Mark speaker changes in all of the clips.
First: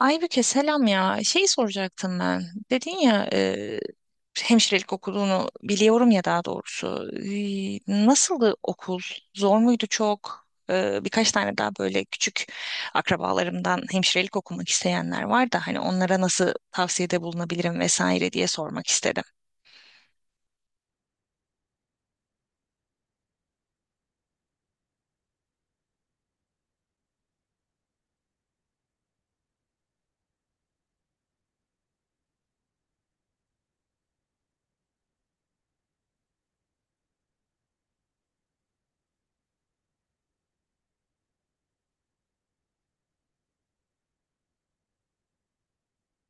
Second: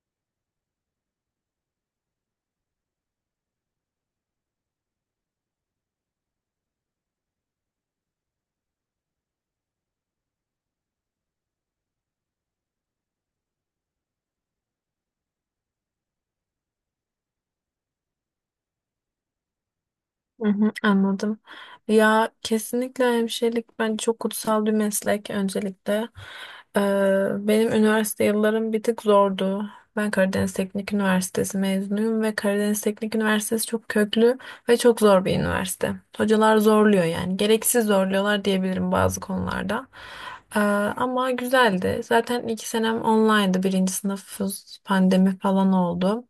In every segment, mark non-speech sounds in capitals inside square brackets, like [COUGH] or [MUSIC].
Speaker 1: Aybüke, selam ya. Şey soracaktım ben. Dedin ya hemşirelik okuduğunu biliyorum ya, daha doğrusu. Nasıldı okul? Zor muydu çok? Birkaç tane daha böyle küçük akrabalarımdan hemşirelik okumak isteyenler var da hani onlara nasıl tavsiyede bulunabilirim vesaire diye sormak istedim.
Speaker 2: Hı hı, anladım. Ya kesinlikle hemşirelik bence çok kutsal bir meslek öncelikle. Ee, benim üniversite yıllarım bir tık zordu. Ben Karadeniz Teknik Üniversitesi mezunuyum ve Karadeniz Teknik Üniversitesi çok köklü ve çok zor bir üniversite. Hocalar zorluyor yani. Gereksiz zorluyorlar diyebilirim bazı konularda. Ee, ama güzeldi. Zaten iki senem online'dı. Birinci sınıf pandemi falan oldu.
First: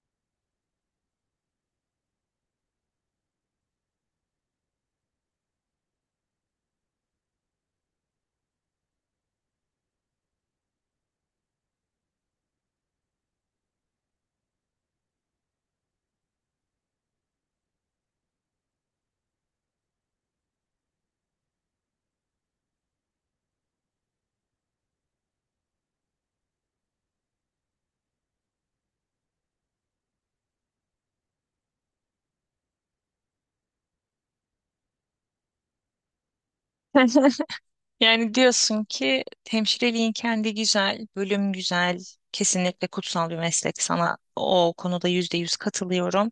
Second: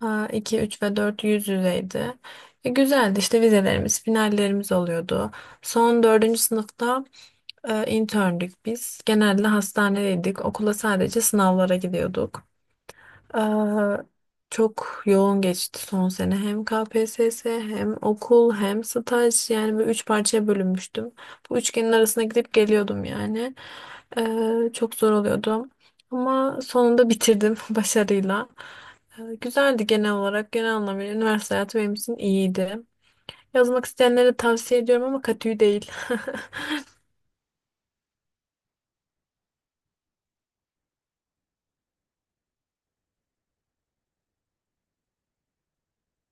Speaker 2: Ha, 2, 3 ve 4 yüz yüzeydi. Güzeldi işte vizelerimiz, finallerimiz oluyordu. Son dördüncü sınıfta interndük biz. Genelde hastanedeydik. Okula sadece sınavlara gidiyorduk. Aa, çok yoğun geçti son sene. Hem KPSS hem okul hem staj yani böyle üç parçaya bölünmüştüm. Bu üçgenin arasına gidip geliyordum yani. Çok zor oluyordu. Ama sonunda bitirdim [LAUGHS] başarıyla. Güzeldi genel olarak. Genel anlamıyla üniversite hayatı benim için iyiydi. Yazmak isteyenlere tavsiye ediyorum ama katü değil. [LAUGHS]
Speaker 1: [LAUGHS] Yani diyorsun ki hemşireliğin kendi güzel, bölüm güzel, kesinlikle kutsal bir meslek. Sana o konuda %100 katılıyorum.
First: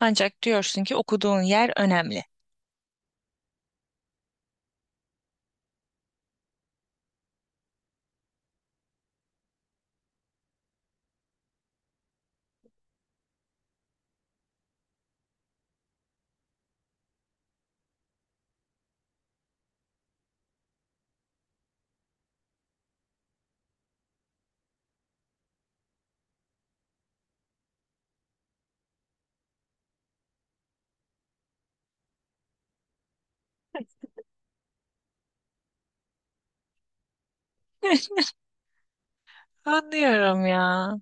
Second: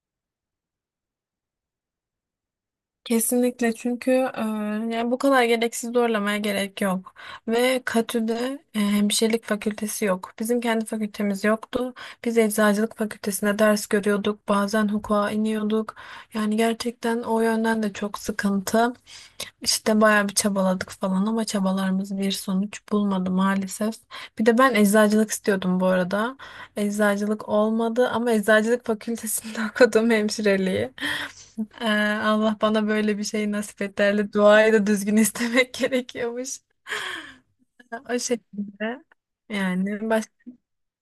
Speaker 1: Ancak diyorsun ki okuduğun yer önemli.
Speaker 2: Kesinlikle çünkü yani bu kadar gereksiz zorlamaya gerek yok. Ve KTÜ'de hemşirelik fakültesi yok. Bizim kendi fakültemiz yoktu. Biz eczacılık fakültesinde ders görüyorduk. Bazen hukuka iniyorduk. Yani gerçekten o yönden de çok sıkıntı. İşte bayağı bir çabaladık falan ama çabalarımız bir sonuç bulmadı maalesef. Bir de ben eczacılık istiyordum bu arada. Eczacılık olmadı ama eczacılık fakültesinde [LAUGHS] okudum hemşireliği. Ee, Allah bana böyle bir şey nasip et derdi. Duayı da düzgün istemek [LAUGHS] gerekiyormuş. [LAUGHS]
Speaker 1: [LAUGHS]
Speaker 2: O şekilde. Yani
Speaker 1: Anlıyorum
Speaker 2: başka...
Speaker 1: ya.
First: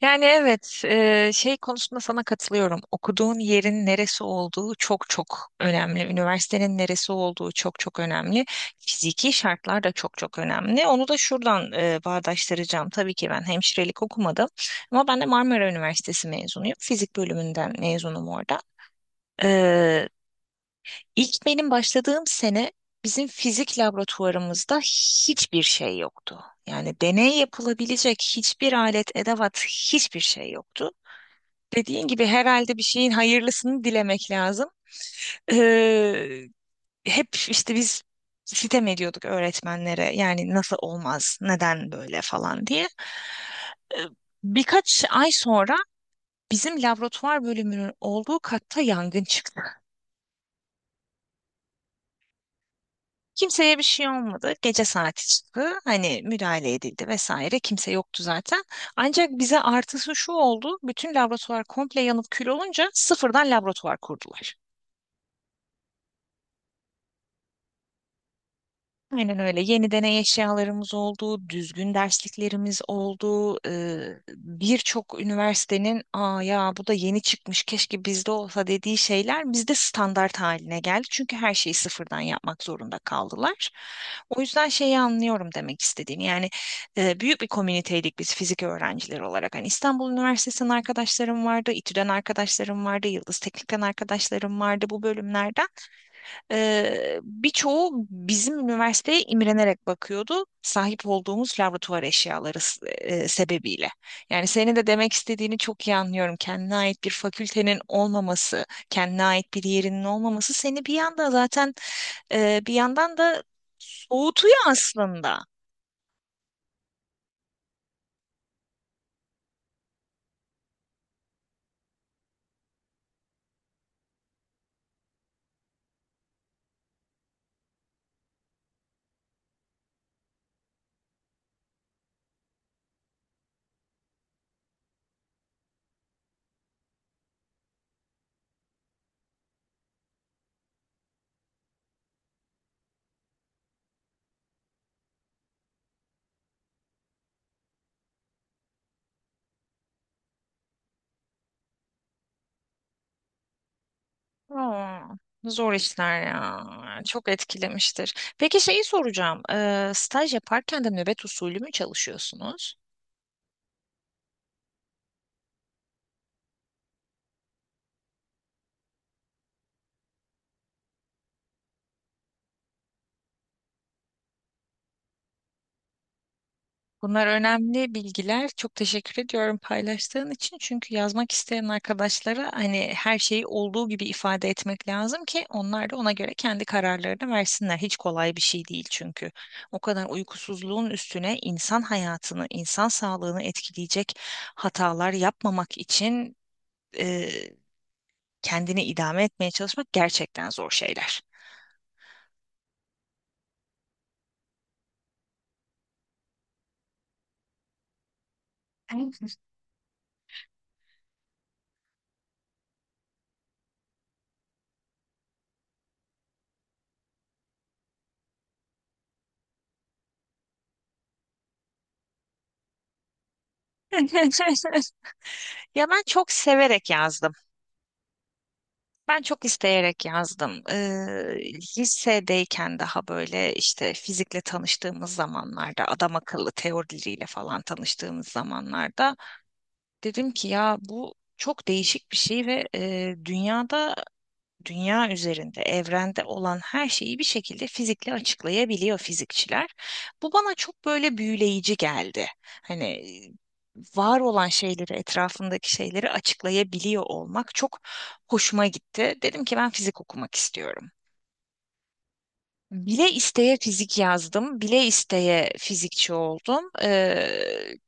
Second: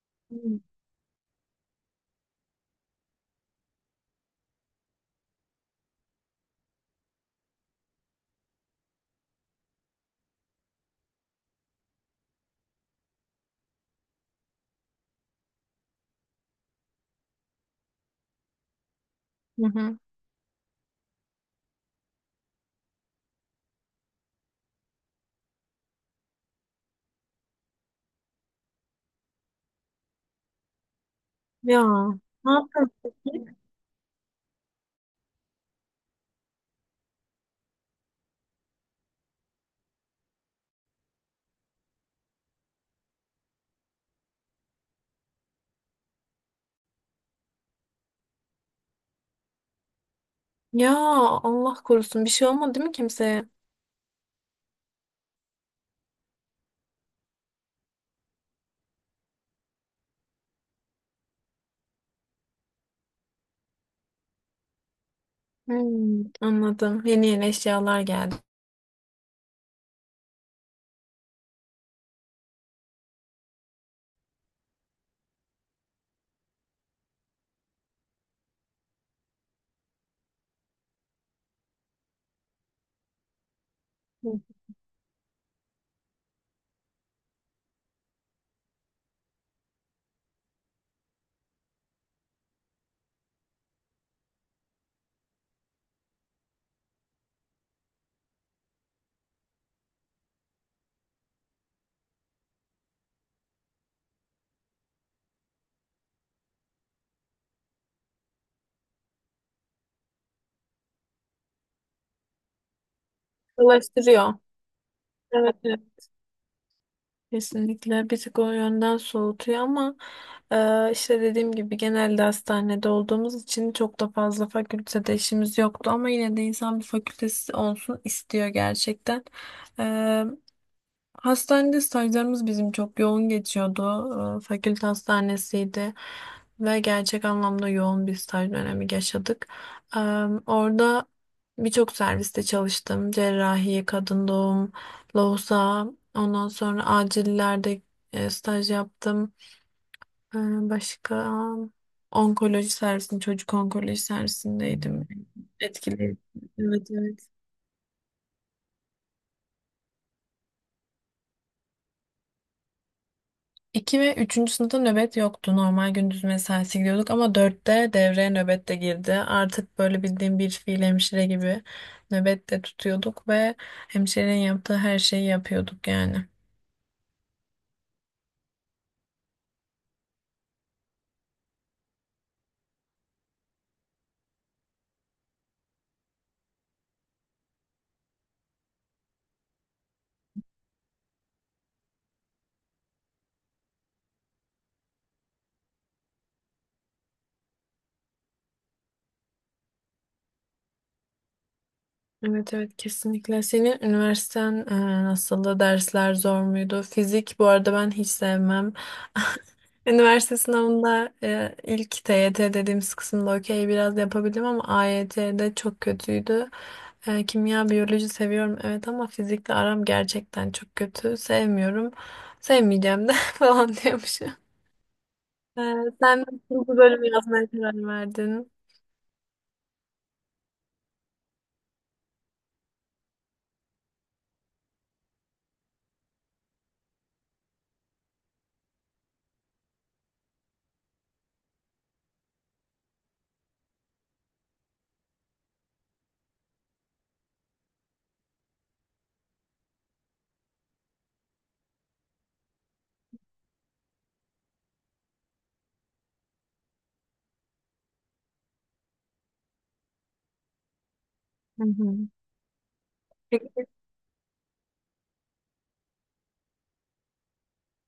Speaker 1: Yani
Speaker 2: Hı
Speaker 1: evet, şey konusunda sana katılıyorum. Okuduğun yerin neresi olduğu çok çok önemli. Üniversitenin neresi olduğu çok çok önemli. Fiziki şartlar da çok çok önemli. Onu da şuradan bağdaştıracağım. Tabii ki ben hemşirelik okumadım ama ben de Marmara Üniversitesi mezunuyum. Fizik bölümünden mezunum orada.
Speaker 2: hı.
Speaker 1: E, İlk benim başladığım sene bizim fizik laboratuvarımızda hiçbir şey yoktu. Yani deney yapılabilecek hiçbir alet, edevat, hiçbir şey yoktu.
Speaker 2: Ya
Speaker 1: Dediğin gibi
Speaker 2: ne
Speaker 1: herhalde bir
Speaker 2: yaptın
Speaker 1: şeyin
Speaker 2: peki?
Speaker 1: hayırlısını dilemek lazım. Ee, Hep işte biz sitem ediyorduk öğretmenlere. Yani nasıl olmaz, neden böyle falan diye. Ee, Birkaç ay sonra bizim laboratuvar bölümünün olduğu katta yangın çıktı.
Speaker 2: Ya Allah korusun bir şey olmadı değil mi kimseye?
Speaker 1: Kimseye bir şey olmadı. Gece saati çıktı. Hani müdahale edildi vesaire. Kimse yoktu zaten. Ancak bize artısı şu oldu. Bütün laboratuvar komple yanıp kül olunca sıfırdan laboratuvar kurdular.
Speaker 2: Anladım. Yeni yeni eşyalar geldi.
Speaker 1: Aynen öyle. Yeni deney eşyalarımız oldu, düzgün dersliklerimiz oldu. Birçok üniversitenin "Aa ya bu da yeni çıkmış, keşke bizde olsa" dediği şeyler bizde standart haline geldi. Çünkü her şeyi sıfırdan yapmak zorunda kaldılar. O
Speaker 2: Hı.
Speaker 1: yüzden şeyi anlıyorum demek istediğini. Yani büyük bir komüniteydik biz fizik öğrencileri olarak. Hani İstanbul Üniversitesi'nden arkadaşlarım vardı, İTÜ'den arkadaşlarım vardı, Yıldız Teknik'ten arkadaşlarım vardı bu bölümlerden. Birçoğu bizim üniversiteye imrenerek bakıyordu sahip olduğumuz laboratuvar eşyaları sebebiyle. Yani senin de demek istediğini çok iyi anlıyorum. Kendine ait bir fakültenin olmaması, kendine ait bir yerinin olmaması seni bir yanda zaten bir yandan da
Speaker 2: Dolaştırıyor.
Speaker 1: soğutuyor aslında.
Speaker 2: Evet. Kesinlikle bir tık o yönden soğutuyor ama işte dediğim gibi genelde hastanede olduğumuz için çok da fazla fakültede işimiz yoktu ama yine de insan bir fakültesi olsun istiyor gerçekten. Hastanede stajlarımız bizim çok yoğun geçiyordu. Fakülte hastanesiydi ve gerçek anlamda yoğun bir staj dönemi yaşadık. Ee, Orada birçok serviste çalıştım. Cerrahi, kadın doğum, lohusa, ondan sonra acillerde staj yaptım. Ee, Başka onkoloji servisinde, çocuk onkoloji
Speaker 1: Aa,
Speaker 2: servisindeydim.
Speaker 1: zor
Speaker 2: Etkileyici.
Speaker 1: işler ya.
Speaker 2: Evet,
Speaker 1: Çok
Speaker 2: evet.
Speaker 1: etkilemiştir. Peki şeyi soracağım. Staj yaparken de nöbet usulü mü çalışıyorsunuz?
Speaker 2: 2 ve üçüncü sınıfta nöbet yoktu. Normal gündüz mesaisi gidiyorduk ama dörtte devreye nöbet de girdi. Artık böyle bildiğim bir fiil hemşire gibi nöbet de tutuyorduk ve hemşirenin yaptığı her şeyi yapıyorduk yani.
Speaker 1: Bunlar önemli bilgiler. Çok teşekkür ediyorum paylaştığın için. Çünkü yazmak isteyen arkadaşlara hani her şeyi olduğu gibi ifade etmek lazım ki onlar da ona göre kendi kararlarını versinler. Hiç kolay bir şey değil çünkü. O kadar uykusuzluğun üstüne insan hayatını, insan sağlığını etkileyecek hatalar yapmamak için kendini idame etmeye çalışmak gerçekten zor şeyler.
Speaker 2: Evet evet kesinlikle. Senin üniversiten nasıldı? Dersler zor muydu? Fizik bu arada ben hiç sevmem.
Speaker 1: Evet.
Speaker 2: [LAUGHS] Üniversite sınavında ilk TYT dediğimiz kısımda okey biraz yapabildim ama AYT'de çok kötüydü. Kimya, biyoloji seviyorum evet ama fizikle aram gerçekten çok kötü. Sevmiyorum. Sevmeyeceğim de [LAUGHS] falan diyormuşum. E,
Speaker 1: [LAUGHS] Ya ben
Speaker 2: sen
Speaker 1: çok
Speaker 2: nasıl bu
Speaker 1: severek
Speaker 2: bölümü
Speaker 1: yazdım.
Speaker 2: yazmaya karar verdin?
Speaker 1: Ben çok isteyerek yazdım. Lisedeyken daha böyle işte fizikle tanıştığımız zamanlarda, adam akıllı teorileriyle falan tanıştığımız zamanlarda dedim ki ya bu çok değişik bir şey, ve dünyada, dünya üzerinde, evrende olan her şeyi bir şekilde fizikle açıklayabiliyor fizikçiler. Bu bana çok böyle büyüleyici geldi. Hani var olan şeyleri, etrafındaki şeyleri açıklayabiliyor olmak çok hoşuma gitti. Dedim ki ben fizik okumak istiyorum.
Speaker 2: Hı hı.
Speaker 1: Bile isteye
Speaker 2: Peki.
Speaker 1: fizik yazdım, bile isteye fizikçi oldum.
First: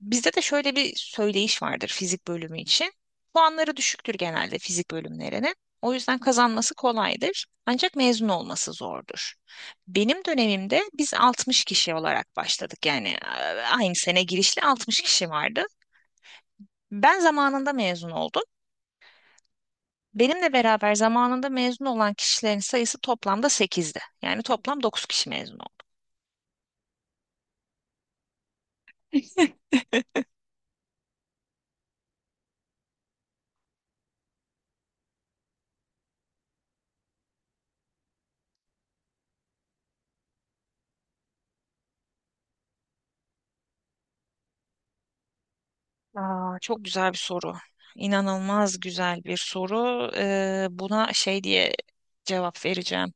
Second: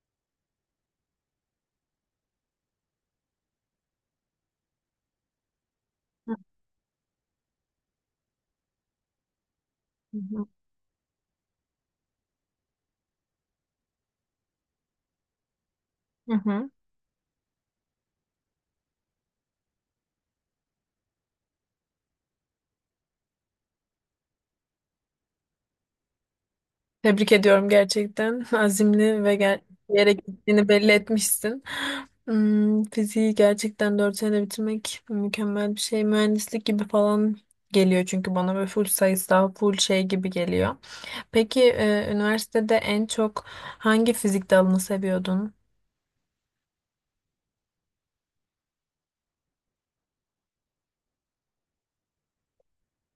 Speaker 1: Bizde de şöyle bir söyleyiş vardır fizik bölümü için. Puanları düşüktür genelde fizik bölümlerinin. O yüzden kazanması kolaydır. Ancak mezun olması zordur.
Speaker 2: Hı
Speaker 1: Benim
Speaker 2: hı.
Speaker 1: dönemimde biz 60 kişi olarak başladık. Yani aynı sene girişli 60 kişi vardı.
Speaker 2: Hı hı.
Speaker 1: Ben zamanında mezun oldum. Benimle beraber zamanında mezun olan kişilerin sayısı toplamda 8'di. Yani toplam 9 kişi mezun.
Speaker 2: Tebrik ediyorum gerçekten. Azimli ve bir yere gittiğini belli etmişsin. Fiziği gerçekten 4 senede bitirmek mükemmel bir şey. Mühendislik gibi falan geliyor çünkü bana ve full sayısal, full şey gibi geliyor. Peki üniversitede en çok hangi fizik dalını seviyordun?
Speaker 1: Aa, çok güzel bir soru. İnanılmaz güzel bir soru. Buna şey diye cevap vereceğim.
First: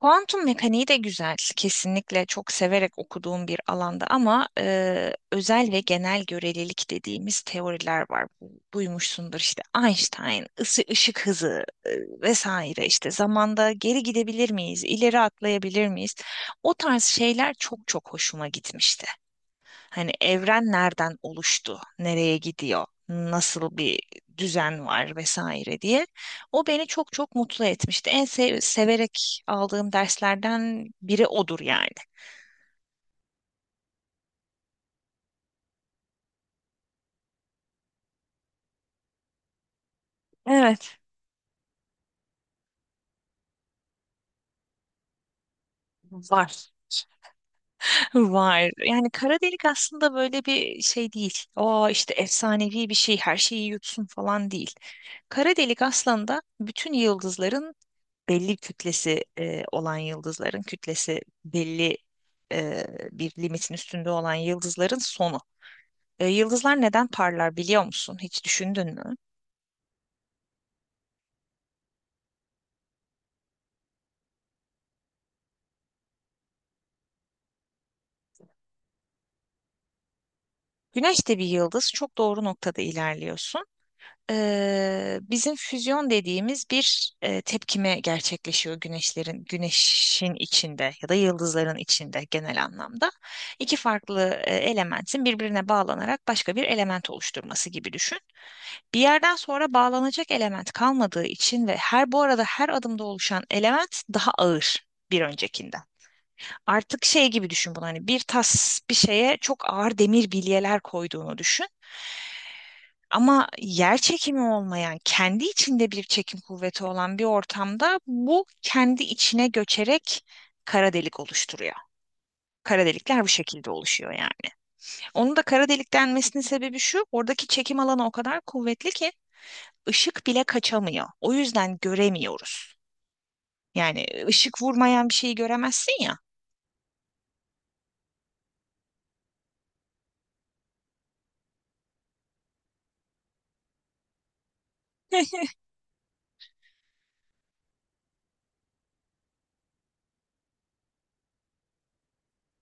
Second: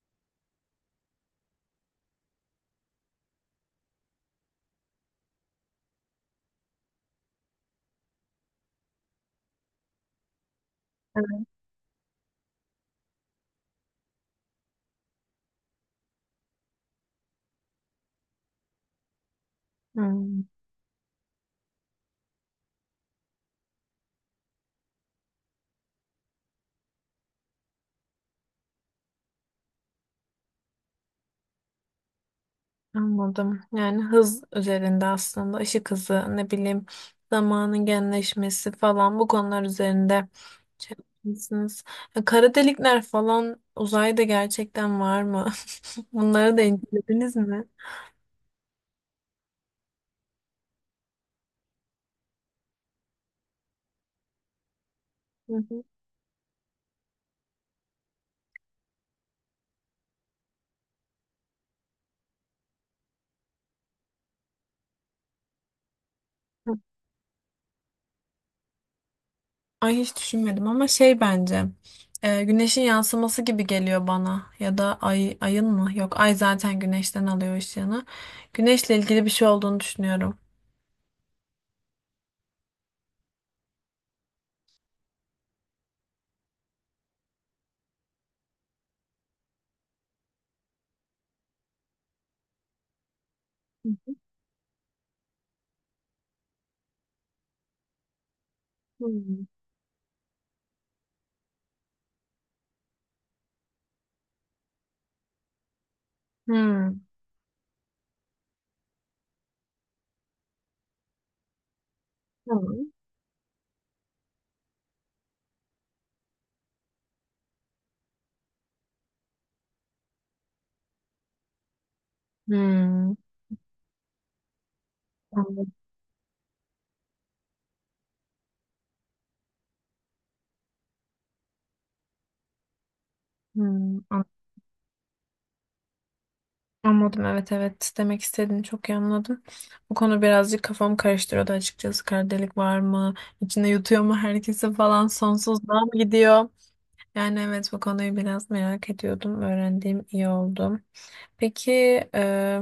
Speaker 1: Kuantum mekaniği de güzel. Kesinlikle çok severek okuduğum bir alanda, ama özel ve genel görelilik dediğimiz teoriler var. Bu- duymuşsundur işte Einstein, ısı ışık
Speaker 2: Evet.
Speaker 1: hızı vesaire, işte zamanda geri gidebilir miyiz, ileri atlayabilir miyiz? O tarz şeyler çok çok hoşuma gitmişti. Hani
Speaker 2: Hmm.
Speaker 1: evren nereden oluştu, nereye gidiyor, nasıl bir düzen var vesaire diye. O beni çok çok mutlu etmişti. En severek aldığım derslerden biri odur yani.
Speaker 2: Anladım. Yani hız üzerinde aslında ışık hızı ne bileyim zamanın genleşmesi falan bu konular üzerinde şey
Speaker 1: Evet,
Speaker 2: yapmışsınız. Kara delikler falan uzayda gerçekten var mı? [LAUGHS] Bunları da
Speaker 1: var.
Speaker 2: incelediniz mi?
Speaker 1: Var. Yani kara delik aslında böyle bir şey değil. O işte efsanevi bir şey, her şeyi yutsun falan değil. Kara
Speaker 2: Hı
Speaker 1: delik
Speaker 2: hı.
Speaker 1: aslında bütün yıldızların belli kütlesi olan yıldızların kütlesi belli e, bir limitin üstünde olan yıldızların sonu. E, yıldızlar neden parlar biliyor musun? Hiç düşündün mü?
Speaker 2: Ay hiç düşünmedim ama şey bence güneşin yansıması gibi geliyor bana ya da ay ayın mı? Yok ay zaten güneşten alıyor ışığını. Güneşle ilgili bir şey olduğunu düşünüyorum.
Speaker 1: Güneş de bir yıldız. Çok doğru noktada ilerliyorsun. Bizim füzyon dediğimiz bir tepkime gerçekleşiyor güneşin içinde, ya da yıldızların içinde genel anlamda. İki farklı elementin birbirine bağlanarak başka bir element oluşturması gibi düşün. Bir yerden
Speaker 2: Hmm.
Speaker 1: sonra bağlanacak element kalmadığı için, ve her bu arada her adımda oluşan element daha ağır bir öncekinden. Artık
Speaker 2: Hmm.
Speaker 1: şey gibi düşün bunu, hani bir tas bir şeye çok ağır demir bilyeler koyduğunu düşün.
Speaker 2: Tamam.
Speaker 1: Ama yer çekimi olmayan, kendi içinde bir çekim kuvveti olan bir ortamda bu kendi içine göçerek kara delik oluşturuyor. Kara
Speaker 2: Hmm.
Speaker 1: delikler bu şekilde oluşuyor yani. Onun da kara
Speaker 2: Anladım.
Speaker 1: delik denmesinin sebebi şu: oradaki çekim alanı o kadar kuvvetli ki ışık bile kaçamıyor. O yüzden göremiyoruz.
Speaker 2: Hmm,
Speaker 1: Yani
Speaker 2: an-
Speaker 1: ışık vurmayan bir şeyi göremezsin ya.
Speaker 2: anladım. Evet evet demek istediğini çok iyi anladım. Bu konu birazcık kafamı karıştırıyordu açıkçası. Kara delik var mı? İçinde yutuyor mu herkesi falan? Sonsuzluğa mı gidiyor? Yani evet bu konuyu biraz merak ediyordum. Öğrendiğim iyi oldu. Peki e,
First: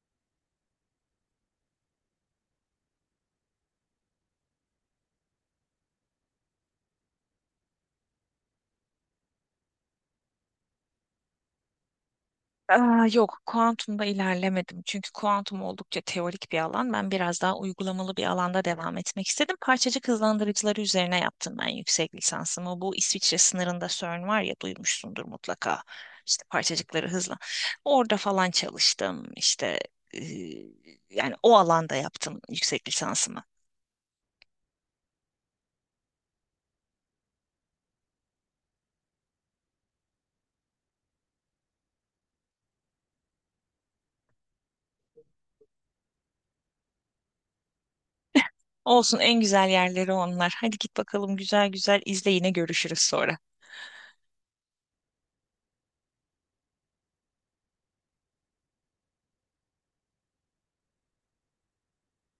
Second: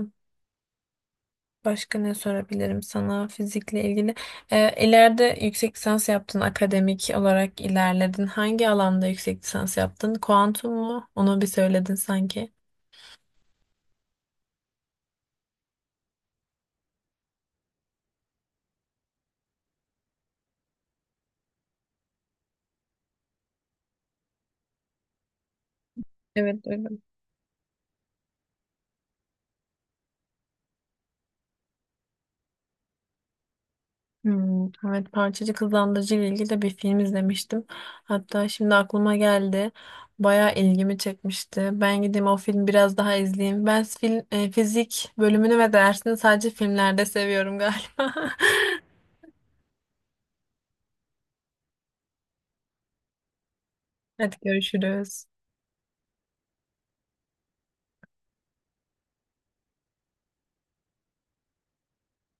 Speaker 2: başka ne sorabilirim sana fizikle ilgili? İleride yüksek lisans yaptın, akademik olarak ilerledin. Hangi alanda yüksek lisans yaptın? Kuantum mu? Onu bir söyledin sanki.
Speaker 1: Aa, yok, kuantumda ilerlemedim. Çünkü kuantum oldukça teorik bir alan. Ben biraz daha uygulamalı bir alanda devam etmek istedim. Parçacık hızlandırıcıları üzerine yaptım ben yüksek lisansımı. Bu İsviçre sınırında CERN var ya, duymuşsundur mutlaka. İşte
Speaker 2: Evet,
Speaker 1: parçacıkları hızla. Orada falan çalıştım. İşte e, yani o alanda yaptım yüksek lisansımı.
Speaker 2: Hmm, evet Parçacık Hızlandırıcı ile ilgili de bir film izlemiştim. Hatta şimdi aklıma geldi. Bayağı ilgimi çekmişti. Ben gideyim o film biraz daha izleyeyim. Ben fizik bölümünü ve dersini sadece filmlerde seviyorum galiba. [LAUGHS]
Speaker 1: Olsun, en güzel yerleri onlar. Hadi git bakalım, güzel güzel izle, yine görüşürüz sonra.
Speaker 2: Hadi görüşürüz.